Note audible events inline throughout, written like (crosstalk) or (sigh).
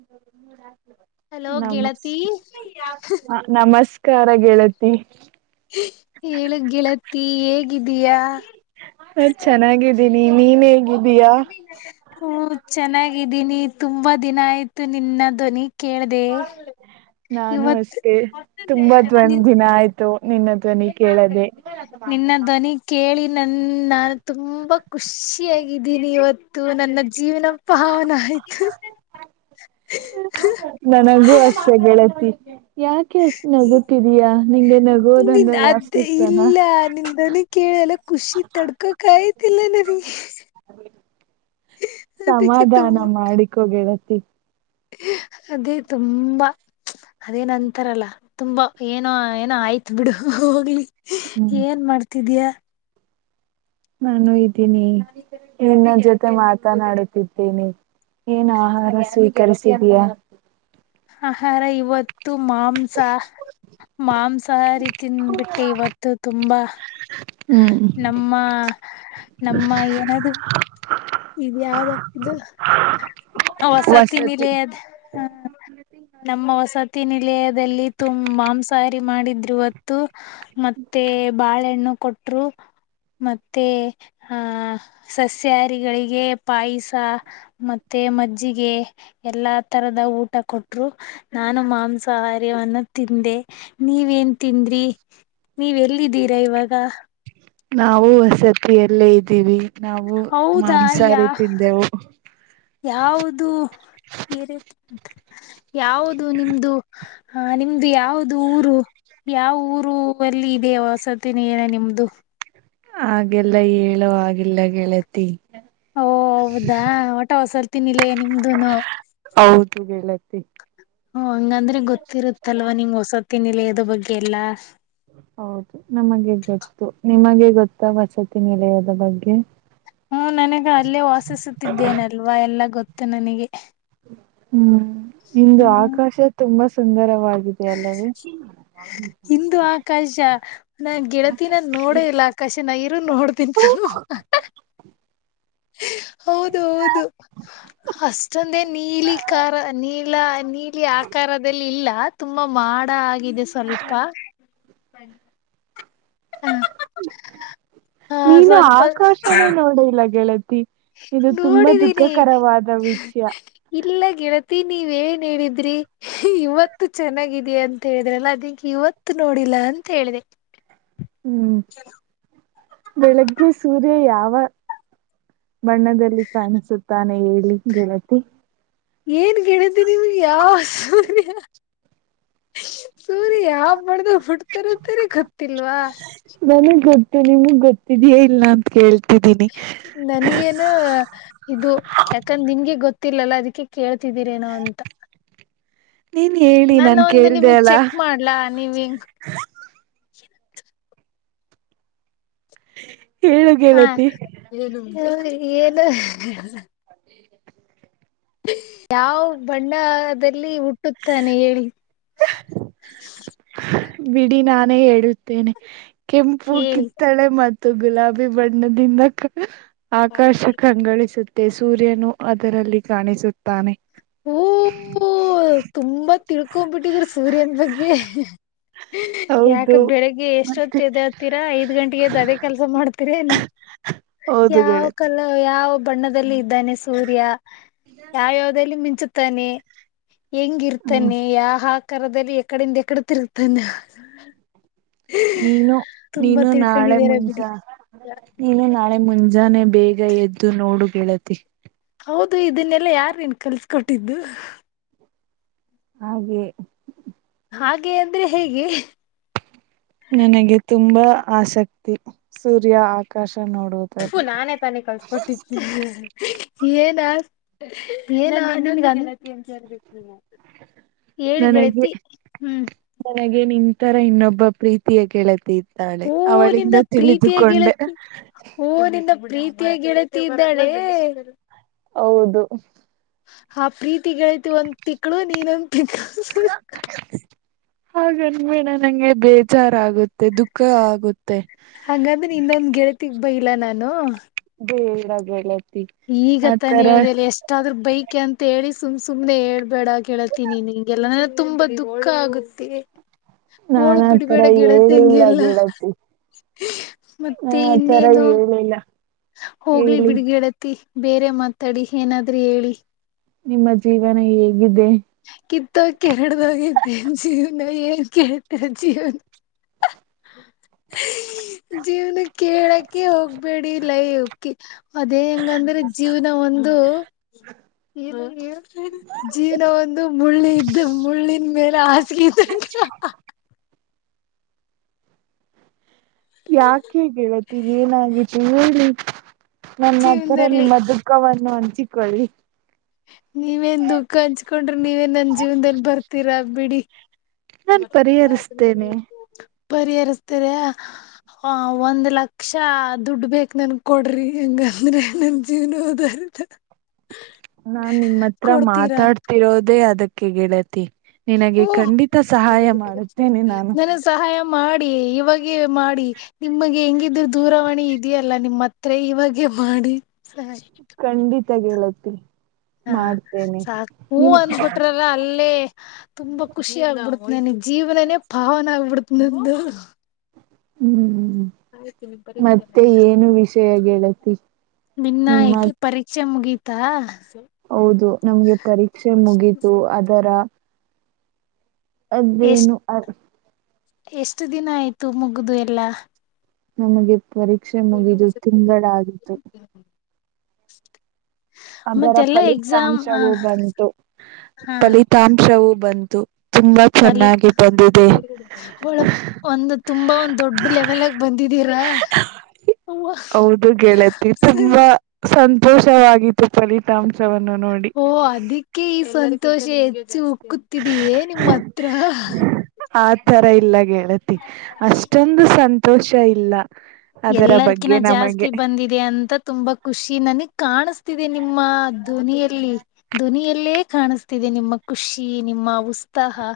ಡ ಹಲೋ (inaudible) ನಮಸ್ ಗೆಳತಿ ನಮಸ್ಕಾರ ಗೆಳತಿ ಹೇಳ ಗೆಳತಿ ಹೇಗಿದೀಯಾ ಹ ಚೆನ್ನಾಗಿದ್ದೀನಿ ನೀನ್ ಹೇಗಿದ್ದೀಯಾ ಹ್ಮ ಚೆನ್ನಾಗಿದ್ದೀನಿ ತುಂಬಾ ದಿನ ಆಯ್ತು ನಿನ್ನ ಧ್ವನಿ ಕೇಳ್ದ ನಾನು ಇವತ್ತು. ಅಷ್ಟೇ ತುಂಬಾ ಧ್ವನ್ ದಿನ ಆಯ್ತು ನಿನ್ನ ಧ್ವನಿ ಕೇಳದೆ ನಿನ್ನ ಧ್ವನಿ ಕೆ ನನ್ ನಾನು ತುಂಬಾ ಖುಷಿಯಾಗಿದ್ದೀನಿ ಇವತ್ತು. ನನ್ನ ಜೀವನ ಪಾವನ ಆಯ್ತು ನನಗೂ ಅಷ್ಟೇ ಗೆಳತಿ ಯಾಕೆ ಅಷ್ಟ್ ನಗತಿದೀಯಾ ನಿಂಗೆ ನಿನ್ ನಗೋದಂದ್ರೆ ಅಷ್ಟು ಇಷ್ಟನಾ ನಂಗ ಖುಷಿ ತಡ್ಕಕ್ ಆಯ್ತಿಲ್ಲ ನಂಗ್ ಹ (inaudible) ಸಮಾಧಾನ ತುಂಬ ಮಾಡಿಕೊ ಗೆಳತಿ ಅದೇ ತುಂಬಾ ಅದೇನಂತಾರಲ್ಲ ತುಂಬಾ ಏನೋ ಏನೋ ಆಯ್ತ್ ಬಿಡು ಹೋಗ್ಲಿ ಹ್ಮ್ ಏನ್ ಮಾಡ್ತಿದಯ ನಾನು ಇದ್ದೀನಿ ನಿನ್ನ ಜೊತೆ ಮಾತನಾಡುತ್ತಿದ್ದೇನೆ ಏನು ಆಹಾರ ಸ್ವೀಕರಿಸಿದಯಾ ಹ ಹಾರ ಇವತ್ ಈವತ್ತು ಮಾಂಸ ಮಾಂಸ ಹಾರಿ ತಿನ್ಬಿಟ್ಟೆ ಇವತ್ತು ತುಂಬಾ ಹ್ಮ್ ನಮ್ಮ ನಮ್ಮ ಏನಾದ್ ಇದ ಯಾವ್ದ್ದ ವಸತಿನಿಲಯ ಅದ್ ಹ ಷೂ (inaudible) ನಮ್ಮ ವಸತಿ ನಿಲಯದಲ್ಲಿ ತುಂಬ ಮಾಂಸಹಾರಿ ಮಾಡಿದ್ರುವತ್ತು ಮತ್ತೆ ಬಾಳೆಹಣ್ಣ ಕೊಟ್ಟ ಮತ್ತೆ ಸಸ್ಯ ಗೆ ಪಾಯಸ ಮೆ ಮಜ್ಜಿಗೆ ಎಲ್ಲಾ ತರದ ಊಟ ಕೊ. ಕೊಟ್ರು ನಾನು ಮಾಂಸಾಹಾರವನ್ನ ತಿಂದೆ ನೀವೇನ್ ತಿಂದ್ರಿ ನೀವ ಎಲ್ಲಿದ್ದೀರಾ ಇವಾಗ ನಾವು ವಸತಿ ಅಲ್ಲೇ ಇದ್ದೀವಿ. ನಾವು ಹೌದಾ ಯಾ ಮಾಂಸಹಾರಿ ತಿಂದೆವು. ಯಾವುದು ಏರಿ ಯಾವುದು ನಿಮ್ದು? (unintelligible) ಹಾ ನಿಮ್ದು ಯಾವ್ದ ಊರು? (unintelligible) ಯಾವ ಊರು ವಲ್ಲಿ ಇದೆ ಅವ ವಸತಿ ನಿಲಯ ನಿಮ್ದು? (unintelligible) ಹಾಗೆಲ್ಲ ಹೇಳು ಆಗಲ್ಲ ಗೆಳತಿ ಓ ಹೌದಾ ಟ ಹೊಸತಿ ನಿಲಯ ಹೌದು ಗೆಳತಿ ಹ ಹಂಗಂದ್ರೆ ಗೊತ್ತಿರುತ್ತಲ್ವಾ ನಿಂಗ್ ವಸತಿ ನಿಲಯ ಬಗ್ಗೆ ಎಲ್ಲಾ ಹೌದು ನಮಗೆ ಗೊತ್ತು ನಿಮಗೆ ಗೊತ್ತಾ ವಸತಿ ನಿಲಯದ ಬಗ್ಗೆ ಹ್ಮ್ ನನಗ ಅಲ್ಲೇ ವಾಸಿಸುತ್ತಿದ್ದೇನಲ್ವಾ ಎಲ್ಲಾ ಗೊತ್ತು ನನಗೆ ಹ್ಮ್ ಇಂದು ಹ್ಮ್ ಆಕಾಶ ತುಂಬಾ ಸುಂದರವಾಗಿದೆ ಅಲ್ಲವೇ ಇಂದು ಆಕಾಶ ನಾ ಗೆಳತಿನ ನೋಡ ಇಲ್ಲ ಆಕಾಶ ನ ಇರು ನೋಡ್ತನ್. ಹ (inaudible) ಹೌದು ಹೌದು? (unintelligible) ಅಷ್ಟೊಂದೇನ ನೀಲಿಕರಾ ನೀಲಾ ನೀಲಿ ಆಕಾರದಲ್ಲಿ ಇಲ್ಲ ತುಂಬಾ ಮಾ (unintelligible) ಮಾಡ ಆಗಿದೆ ಸ್ವಲ್ಪ? (unintelligible) ಹ (unintelligible) ಹಾ ನೀನು ಸ್ವಲ್ಪ ಆಕಾಶ ನೇ ನೋಡಿಲ್ಲ ಗೆಳತಿ. (unintelligible) ಇದು ತುಂಬಾ ನೋಡಿದೀನಿ ದುಃಖಕರವಾದ ವಿಷಯ ಇಲ್ಲ ಗೆಳತೀ. (unintelligible) ನೀವ ಏನ್ ಹೇಳಿದ್ರಿ ಇವತ್ತು ಚೆನ್ನಾಗಿದೇ ಅಂತ ಹೇಳಿದ್ರಲ್ಲ ಅದಿಕ್ಕೆ ಇವತ್ತು ನೋಡಿಲ್ಲ? (unintelligible) ಅಂತ ಹೇಳಿದೆ? (unintelligible) ಹೂ ಬೆಳಗ್ಗೆ ಸೂರ್ಯ ಯಾವ (unintelligible) ಬಣ್ಣದಲ್ಲಿ ಕಾಣಿಸುತ್ತಾನೆ ಹೇಳಿ ಗೆಳತಿ. (unintelligible) ಏನ್ ಗೆಳತಿ ನಿಮಗ ಯಾವ ಸೂರ್ಯ (unintelligible) ಸೂರ್ಯ ಯಾವ ಬಣ್ಣದಲ್ಲಿ ಹುಡ್ತಾರ ಅಂತಾ ಗೊತ್ತಿಲ್ವಾ? (unintelligible) ತ್ತ ನಿಮಗ್ ಗೊತ್ತಿದೆಯಾ ಇಲ್ಲ ಅಂತ ಕೇಳ್ (unintelligible) ನನಗ ಏನೋ ಇದು ಯಾಕಂದ ನಿನ್ಗೆ ಗೊತ್ತಿಲ್ಲಲ್ಲ ಅದಕ್ಕೆ ಕೇಳ್ (unintelligible) ಇದಿರೇನೋ ಅಂತ? ನೀನ್ (unintelligible) ಹೇಳಿ ನಾನ್ ನಾನೊಂದು ಕೇಳ್ದ ನಿಮಗ್ ಅಲ್ಲ ಚೆಕ್ ಮಾಡ್ಲಾ ನೀವ ಹೆಂಗ್ (unintelligible) ಹೇಳು ಹಾ ಗೆಳತಿ ಏನು ಏನ್ (unintelligible) ಯಾವ ಬಣ್ಣದಲ್ಲಿ ಹುಟ್ಟುತ್ತಾನೆ ಹೇಳು? (unintelligible) ಬಿಡಿ ನಾನೇ ಹೇಳುತ್ತೇನೆ ಕೆಂಪು ಹೇಳಿ ಕಿತ್ತಳೆ ಮಧ್ಯ (unintelligible) ತ್ತು ಗುಲಾಬಿ ಬಣ್ಣದಿಂದ ಕ ಆಕಾಶ ಕಂಗಳಿಸುತಿತ್ತು. (unintelligible) ಮತ್ತೆ ಸೂರ್ಯನು ಅದರಲ್ಲಿ ಕಾಣಿಸುತ್ತಾನೆ. (unintelligible) ಹೂ ತುಂಬಾ ತಿಳ್ಕೊಬಿಟ್ಟಿದ್ರ ಸೂರ್ಯನ ಬಗ್ಗೆ. (unintelligible) (unintelligible) ಯಾಕ ಬೆಳಿಗ್ಗೆ ಮತ್ತೆ ಎಷ್ಟೊತ್ತ ಎದಯಲ್ತೀರಾ ಐದ್ ಗಂಟೆಗೆ ಎದ್ದ ಅದೇ ಕೆಲ್ಸ ಮಾಡ್ತೀರ ಏನ? (unintelligible) ಹೌದು ಯಾವ ಗೆಳತಿ ಕಲ ಯಾ (unintelligible) ಯಾವ ಬಣ್ಣದಲ್ಲಿ ಇದ್ದಾನೆ ಸೂರ್ಯ ಯಾವ ಯಾವದಲ್ಲಿ ಮಿಂಚುತ್ತಾನೆ. (unintelligible) ಹೆಂಗ ಹ್ಮ್ ಇರ್ತಾನೆ ಯಾ ಹಾ ಆಕಾರರದಲ್ಲಿ ಎಕಡಿಂದ ಎಕಡಿ ತೀರ್ಗಾನ, (unintelligible) ನೀನು ನೀನು ನಾಳೆ ತಿಳ್ಕೊಂಡಿದಾರ ಬಿಡಿ ಮುಂಜಾ ನೀನು ನಾಳೆ ಮುಂಜಾನೆ. (unintelligible) ಬೇಗ ಎದ್ದು ನೋಡು ಗೆಳತಿ. (unintelligible) ಹೌದು ಇದನ್ನೆಲ್ಲಾ ಯಾರ್ ನೀನಗ ಕಲ್ಸ್ಕೊಟ್ಟಿದ್ದು. (unintelligible) ಹಾಗೆ? (unintelligible) ಹಾಗೆ ಅಂದ್ರೆ ಹೇಗೆ? (unintelligible) ನನಗೆ ತುಂಬಾ ಆಸೆ. (unintelligible) ತಿರುಗು ಸೂರ್ಯ ಆಕಾಶ ನೋಡುವುದರಲ್ಲಿ, (unintelligible) ಏನ್ ಏನ್ ಅನುದರಲಿಲ್ (inaudible) (unintelligible) (inaudible) ಹೇಳು ನನಗೆ ಗೆಳತಿ ಹೂ (unintelligible) ಈತರ ಇನ್ನೊಬ್ಬ ಪ್ರೀತಿಯ ಗೆಳತಿ. (unintelligible) ತಾಳೆ ಓ ನಿನ್ನ ಅವಳಿಂದ ಪ್ರೀತಿಯ ತಿಳಿದುಕೊಂಡೇ, (unintelligible) (unintelligible) ತೆ ಗೆಳತ ಇದ್ದಾಳೆ? (inaudible) ಹೌದು? (unintelligible) ಹಾ ಪ್ರೀತಿ ಗೆಳತಿ ಒಂದ್ ತಿಕ್ಳ ನೀನೊಂದ ತಿಕ್ಳ ಹಾಗ ಅನ್ಬೇಡ ನಂಗ ಬೇಜಾರು ರಾ ಆಗುತ್ತೆ ದುಃಖ ಆಗುತ್ತೆ. (unintelligible) ತಿಗ್ಬ ಇಲ್ಲ ನಾನು? (unintelligible) ಏ ಏನಾದ್ರೂ ಹೇಳೇ? (unintelligible) ಈಗತ್ತಾನ ಹೇಳ್ದಲ್ಲ ಎಷ್ಟಾದ್ರ ಬೈತಿ ಅಂತ ಹೇಳಿ (unintelligible) ಸುಮ್ ಸುಮ್ನೆ ಹೇಳ್ಬೇಡ ಗೆಳತಿ ನೀನ ಹಿಂಗ್ ಎಲ್ಲಾ ತುಂಬಾ ದುಃಖ ಆಗುತ್ತೆ. (unintelligible) ನಾನ ಹೋಳು ಆತರ ಬಿಡ್ಬೇಡ ಗೆಳತಿ ಹಾಂಗ್ ಹೇಳಿಲ್ಲ ಎಲ್ಲಾ? ಗೆಳತಿ (unintelligible) ಮತ್ತೆ ನಾನ್ ಆತರ ಇನ್ನೇನು? ಹೇಳಿಲ್ಲ (unintelligible) ಹೋಗ್ಲಿ ಹೇಳಿ ಬಿಡಿ ಗೆಳತಿ ಬೇರೆ ಮಾತಾಡಿ ಏನಾದ್ರೂ ಹೇಳಿ. (unintelligible) ನಿಮ್ಮ ಜೀವನ ಹೇಗೆ ಕಿತ್ತೋ ಕೆರಡದಾಗ ಜೀವನ ಏನ್ ಕೆಳತಿರಾ ಜೀವನಾ ಜೀವನ್ ಕೇಳಕೆ ಹೋಗ್ಬೇಡಿ ಲೈಕ್ಕಿ ಅದೇ ಹೆಂಗಂದ್ರೆ ಜೀವನ ಒಂದು ಇ ಜೀವನ ಒಂದು ಮುಳ್ಳಿ ಇದ್ದ ಮುಳ್ಳಿನ ಮೇಲೆ ಹಾಸಗಿ ಇದ (unintelligible) ಯಾಕೆ ಗೆಳತಿ ಏನಾಗಿತ್ತು ಹೇಳು. ನನ್ನ ಹತ್ರರ ಜೀವನದಲ್ಲಿ ನಿಮ್ಮ ದುಃಖವನ್ನು ಹಂಚಿಕೊಳ್ಳಿ. ನೀವೇನ್ ದುಃಖ ಹಂಚ್ಕೊಂಡ್ರೆ ನೀವೇ ನನ್ ಜೀವನ್ದಲ್ಲಿ ಬರ್ತೀರಾ ಬಿಡಿ. ನಾನ್ ಪರಿಹರಿಸ್ತೇನೆ ಪರಿಹರಿಸ್ತಾರೆ ಹಾ ಒಂದ್ ಲಕ್ಷ ದುಡ್ಡು ಬೇಕ ನನ್ ಕೊಡ್ರಿ ಹೆಂಗಂದ್ರೆ ನನ್ ಜೀವ್ನ ಹುದ್ದಾರ (unintelligible) ನಾ ನಿಮ್ಮ ಹತ್ರ ಮಾತಾಡ್ತಿರೋದೇ ಅದಕ್ಕೆ ಗೆಳತಿ ನಿನಗೆ ಹ್ಮ ಖಂಡಿತ ಸಹಾಯ ಮಾಡುತ್ತೇನೆ ನಾನು. ನನಗ್ ಸಹಾಯ ಮಾಡಿ ಇವಾಗ ಮಾಡಿ ನಿಮಗೆ ಹೆಂಗಿದ್ರ ದೂರವಾಣಿ ಇದೆಯಲ್ಲ ನಿಮ್ಮತ್ತ (unintelligible) (unintelligible) ಹೂ ಮಾಡ್ತೇನೆ ಸಾಕ ಹೂ ನಿಮ್ ಅಂದಬಿಟ್ರಲ್ಲ ಅಲ್ಲೇ ತುಂಬಾ ಖುಷಿ ಆಗ್ಬಿಡ್ತೇ ನಿ ಜೀವನನೇ ಪಾವನ ಆಗಬಿಡ್ತನಂದು ಹ್ಮ್ ಮತ್ತೆ ಏನು ವಿಷಯ ಗೆಳತಿ ನಿನ್ನ ನಿಮ್ಮ ಎಕೆ ಪರೀಕ್ಷೆ ಮುಗೀತಾ ಹೌದು ನಮ್ಗೆ ಪರೀಕ್ಷೆ ಮುಗಿತು ಅದರ ಎಷ್ಟ ಅದೇನು ಅ ಎಷ್ಟು ದಿನ ಆಯ್ತು ಮುಗ್ದ ಎಲ್ಲಾ ನಮಗೆ ಪರೀಕ್ಷೆ ಮುಗಿದು ತಿಂಗಳ ಆಗಿತು. ಅದರ ಮತ್ತೆಲ್ಲಾ ಎಕ್ಸಾಮ್ ಹ ಫಲಿತಾಂಶವೂ ಬಂತು. ಫಲಿತಾಂಶವೂ ಬಂತು. ತುಂಬಾ ಪಲಿ ಚೆನ್ನಾಗಿ ಬಂದಿದೆ ಒಳ ಒಂದು ತುಂಬಾ ಒಂದ್ ದೊಡ್ಡ ಲೆವೆಲ್ಗ ಬಂದ ದಿದ್ದೀರಾ ಹೌದು ಗೆಳತಿ ತುಂಬಾ ಸಂತೋಷವಾಗಿತ್ತು ಫಲಿತಾಂಶ ಓ ಅದಕ್ಕೆ ಈ ಸಂತೋಷ ಹೆಚ್ಚು ಆಗುತ್ತಿದೀಯೇ ನಿಮ್ಮ ಹತ್ರ ಆ ತರ ಇಲ್ಲ ಗೆಳತಿ ಅಷ್ಟೊಂದು ಸಂತೋಷ ಇಲ್ಲ ಅದರ ಎಲ್ಲರ್ಕಿನ ಬಗ್ಗೆ ಜಾಸ್ತಿ ನಮಗೆ ಬಂದಿದೆ ಅಂತ ತುಂಬಾ ಖುಷಿ ನನಗ್ ಕಾಣಸ್ತಿದೆ ನಿಮ್ಮ ಧ್ವನಿಯಲ್ಲಿ ಧ್ವನಿಯಲ್ಲೇ ಕಾಣಿಸ್ತಿದೆ ನಿಮ್ಮ ಖುಷಿ ನಿಮ್ಮ ಉಸ್ ತ್ತಹ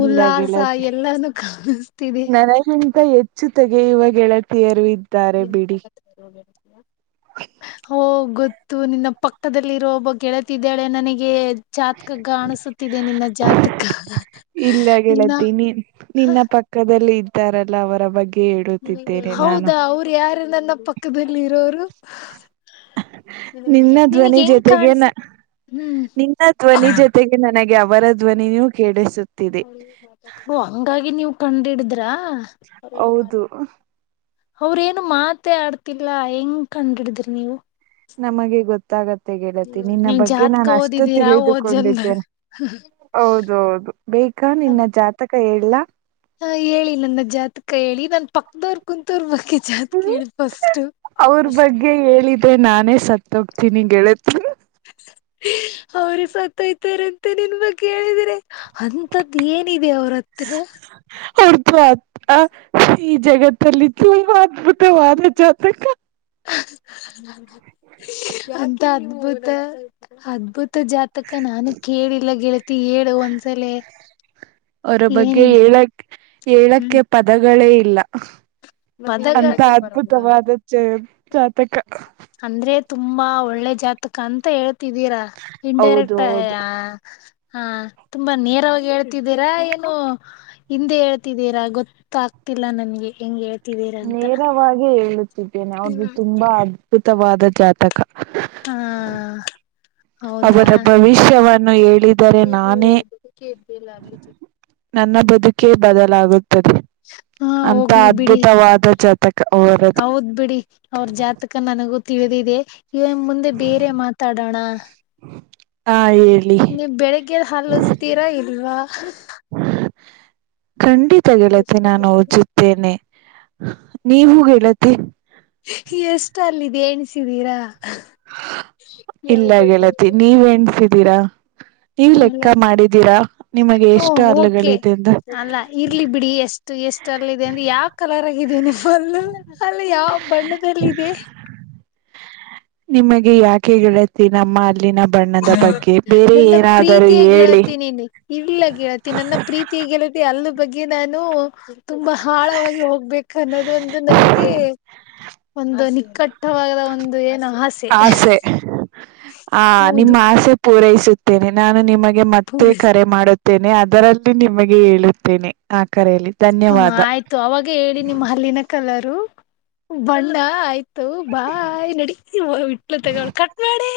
ಇಲ್ಲ ಉಲ್ಲಾಸ ಗೆಳತಿ ಎಲ್ಲಾನೂ ಕಾಣಿಸ್ತಿದೆ ಜೊತೆಗೆ ಇವಾಗ ಗೆಳತಿಯರು ಇದ್ದಾರೆ ಬಿಡಿ (unintelligible) ಗೊತ್ತು ನಿನ್ನ ಪಕ್ಕದಲ್ಲಿರೋ ಒಬ್ಬ ಗೆಳತಿದ್ದಾಳೆ ನನಗೆ. ಜಾತಕ ಕಾಣಿಸುತ್ತಿದೆ ನಿನ್ನ ಜಾತಕ ಇಲ್ಲ ಇನ್ನಾ ಗೆಳತಿ ನಿನ್ನ ಪಕ್ಕದ ಇತಾರಲ್ಲ ಅವರ ಬಗ್ಗೆ ನಾನು ಹೌದಾ ಅವ್ರು ಯಾರ ನನ್ನ ಪಕ್ಕದಲ್ಲಿ ಇರೋರು ನಿನ್ನ ನಿನಗ್ ಧ್ವನಿ ಹೆಂಗ್ ಜೊತೆಗೆ ನ ಕಾಣಸ ಹ್ಮ್ ನಿನ್ನ ಧ್ವನಿ ಜೊತೆಗೆ ನನಗೆ ಅವರ ಧ್ವನಿಯೂ ಕೇಳಿಸುತ್ತೆ ಓ ಹಂಗಾಗಿ ನೀವು ಕಂಡ ಹಿಡಿದ್ರ ಹೌದು ಅವ್ರೇಏನು ಮಾತೆ ಆಡ್ತಿಲ್ಲ ಹೆಂಗ್ ಕಂಡ್ ಹಿಡಿದ್ರಿ ನೀವು ನಮಗೆ ಗೊತ್ತಾಗತ್ತೆ ಗೆಳತಿ ನಿನ್ನ ನೀವ್ ಬಗ್ಗೆ ಜಾತ್ಕ ನಾನು ಅಷ್ಟು ಓದಿದೀರಾ ಓದ್ ಜನ್ದಾಗ ತಿಳಿದುಕೊಂಡಿದ್ದೇನೆ ಹೌದೌದು ಬೇ ಅಕಾ ನಿನ್ನ ಜಾತಕ ಹೇಳಲಾ ಹಾ ಹೇಳಿ ನನ್ನ ಜಾತಕ ಹೇಳಿ ನನ್ ಪಕ್ದವ ಕುಂತರ್ ಬಕ ಜ ಅತ್ ಕೇಳ ಸ್ಟ್ ಸತ್ತ ಹೋಗ್ತಿಗೆಳತ್ ಅವರು ಸತ್ಯ್ತಾರಂತೆ ನಿನ್ ಬಗ್ಗೆ ಹೇಳಿದೀನಿ ಅಂತದ್ದ್ ಏನಿದೆ ಅವ್ರ ಹತ್ರ ಆ ಈ ಜಗತ್ ಲ್ಲಿತ್ತು ಮಾವ ಜತೆ ಅಂತ ಅದ್ಭುತ ಅದ್ಭುತ ಮ ಜಾತಕ ನಾನು ಕೇಳಿಲ್ಲ ಗೆಳತಿ ಹೇಳು ಒಂದ್ಸಲ ಅವರ ಬಗ್ಗೆ ಏನಿದೆ ಏಳಕ್ ಏಳಕ್ಕೆ ಪದಗಳೇ ಇಲ್ಲ ಮದಗ ಅಂತ ಬರ ಅದ್ಭುತವಾದ ಜ ಜಾತಕ ಅಂದ್ರೆ ತುಂಬಾ ಒಳ್ಳೆ ಜಾತಕ ಅಂತ ಹೇಳ್ ಿದ್ದೀರಾ ಹೌದು ಇನ್ಡೈರೆಕ್ಟ್ ಹೌದು ಹಾ ತುಂಬಾ ನೇರವಾಗಿ ಹೇಳ್ತಿದ್ದೀರಾ ಏನುೋ ಹಿಂದೆ ಹೇಳ್ತಿದ್ದೀರಾ ಗೊತ್ತತ ಗೊತ್ತಿಲ್ಲ ನನ್ಗೆ ಹೆಗೆ ಹ ನೇರವಾಗಿ ಹೇಳುತ್ತಿದ್ದೇನೆ ಅವ್ರದು ತುಂಬಾ ಅದ್ಭುತವಾದ ಜಾತಕ ಹ್ಮ ಅವರ ಭವಿಷ್ಯವನ್ನು ಹೇಳಿದರೆ ನಾನೇ ನನ್ನ ಬದುಕೇ ಬದಲಾಗುತ್ತದೆ ಹಾ ಅಂತ ಹೋಗ್ಲಿ ಬಿಡಿ ಅದ್ಭುತವಾದ ಜಾತಕ ಅವರದು ಹೌದ್ ಇಿದೆ ಇವನ್ ಮುಂದೆ ಬೇರೆ ಮಾತಾಡೋಣ ಹಾ ಹೇಳಿ ನೀವು ಬೆಳಿಗ್ಗೆ ಹಲು ಉಜತೀರಾ ಇಲ್ವಾ ಖಂಡಿತ ಗೆಳತಿ ನಾನು ಓಜುತ್ತೇನೆ ನೀವು ಗೆಳತಿ ಎಷ್ಟ ಅಲ್ಲಿದೆ ಎಣಿಸಿದೀರಾ ಇಲ್ಲ ಗೆಳತಿ ನೀವ ಎನ್ಸಿದೀರಾ ನೀವ್ ಇಲ್ಲ ಲೆಕ್ಕ ಮಾಡಿದ್ದೀರಾ ನಿಮಗೆ ಹ ಎಷ್ಟು ಓಕೆ ಅಲ್ಲಗಳಿದೆ ಅಂತ ಅಲ್ಲ ಇರ್ಲಿ ಬಿಡಿ ಎಷ್ಟು ಎಷ್ಟಲ್ಲಿ ಇದೆ ಅಂದ್ರೆ ಯಾವ ಕಲರ್ ಆಗಿದೆ ನಿವುಲ್ಲು ಅಲ್ಲಿ ಯಾವ ಬಣ್ಣದದಲ್ಲಿ ಇದೆ ಹ ನಿಮಗೆ ಯಾಕೆ ಗಳತಿ ನಮ್ಮ ಅಲ್ಲಿನ ಬಣ್ಣದ ಬಗ್ಗೆ ಬೇರೆ ನನ್ನ ಏನಾದರೂ ಪ್ರೀತಿಯ ಹೇಳಿ ಗೆಳತಿ ನೀನು ಇಲ್ಲ ಗೆಳತಿ ನನ್ನ ಪ್ರೀತಿಿಯ ಗೆಳತಿ ಅಲ್ಲ ಬಗ್ಗೆ ನಾನು ತುಂಬಾ ಆಳವಾಗಿ ಹೋಗ್ಬೇಕ ಅನ್ನೋದ ಒಂದು ನನ್ಗೆ ಒಂದು ನಿಕ್ಕಟ್ಟವಾಗದ ಒಂದು ಏನು ಆಸೆ ಹ ನಿಮ್ಮ ಹೌದು ಆಸೆ ಪೂರೈಸುತ್ತೇನೆ ನಾನು ನಿಮಗೆ ಮತ್ತೆ ಪೂರೈಸ ಕರೆ ಮಾಡುತ್ತ ಅದರಲ್ಲಿ ನಿಮಗೆ ಹೇಳುತ್ತೇನೆ ಕರೆಯಲ್ಲಿ ಹ ಧನ್ಯವಾದ. ಆಯ್ತು ಅವಾಗ ಹೇಳಿ ನಿಮ್ಮ ಹಲ್ಲಿನ ಕಲರು ಬಣ್ಣ ಆಯ್ತು ತೋ ಬಾಯ್ ನಡ ಇಟ್ಲು ತಗೊಳ ಕಟ್ ಮಾಡಿ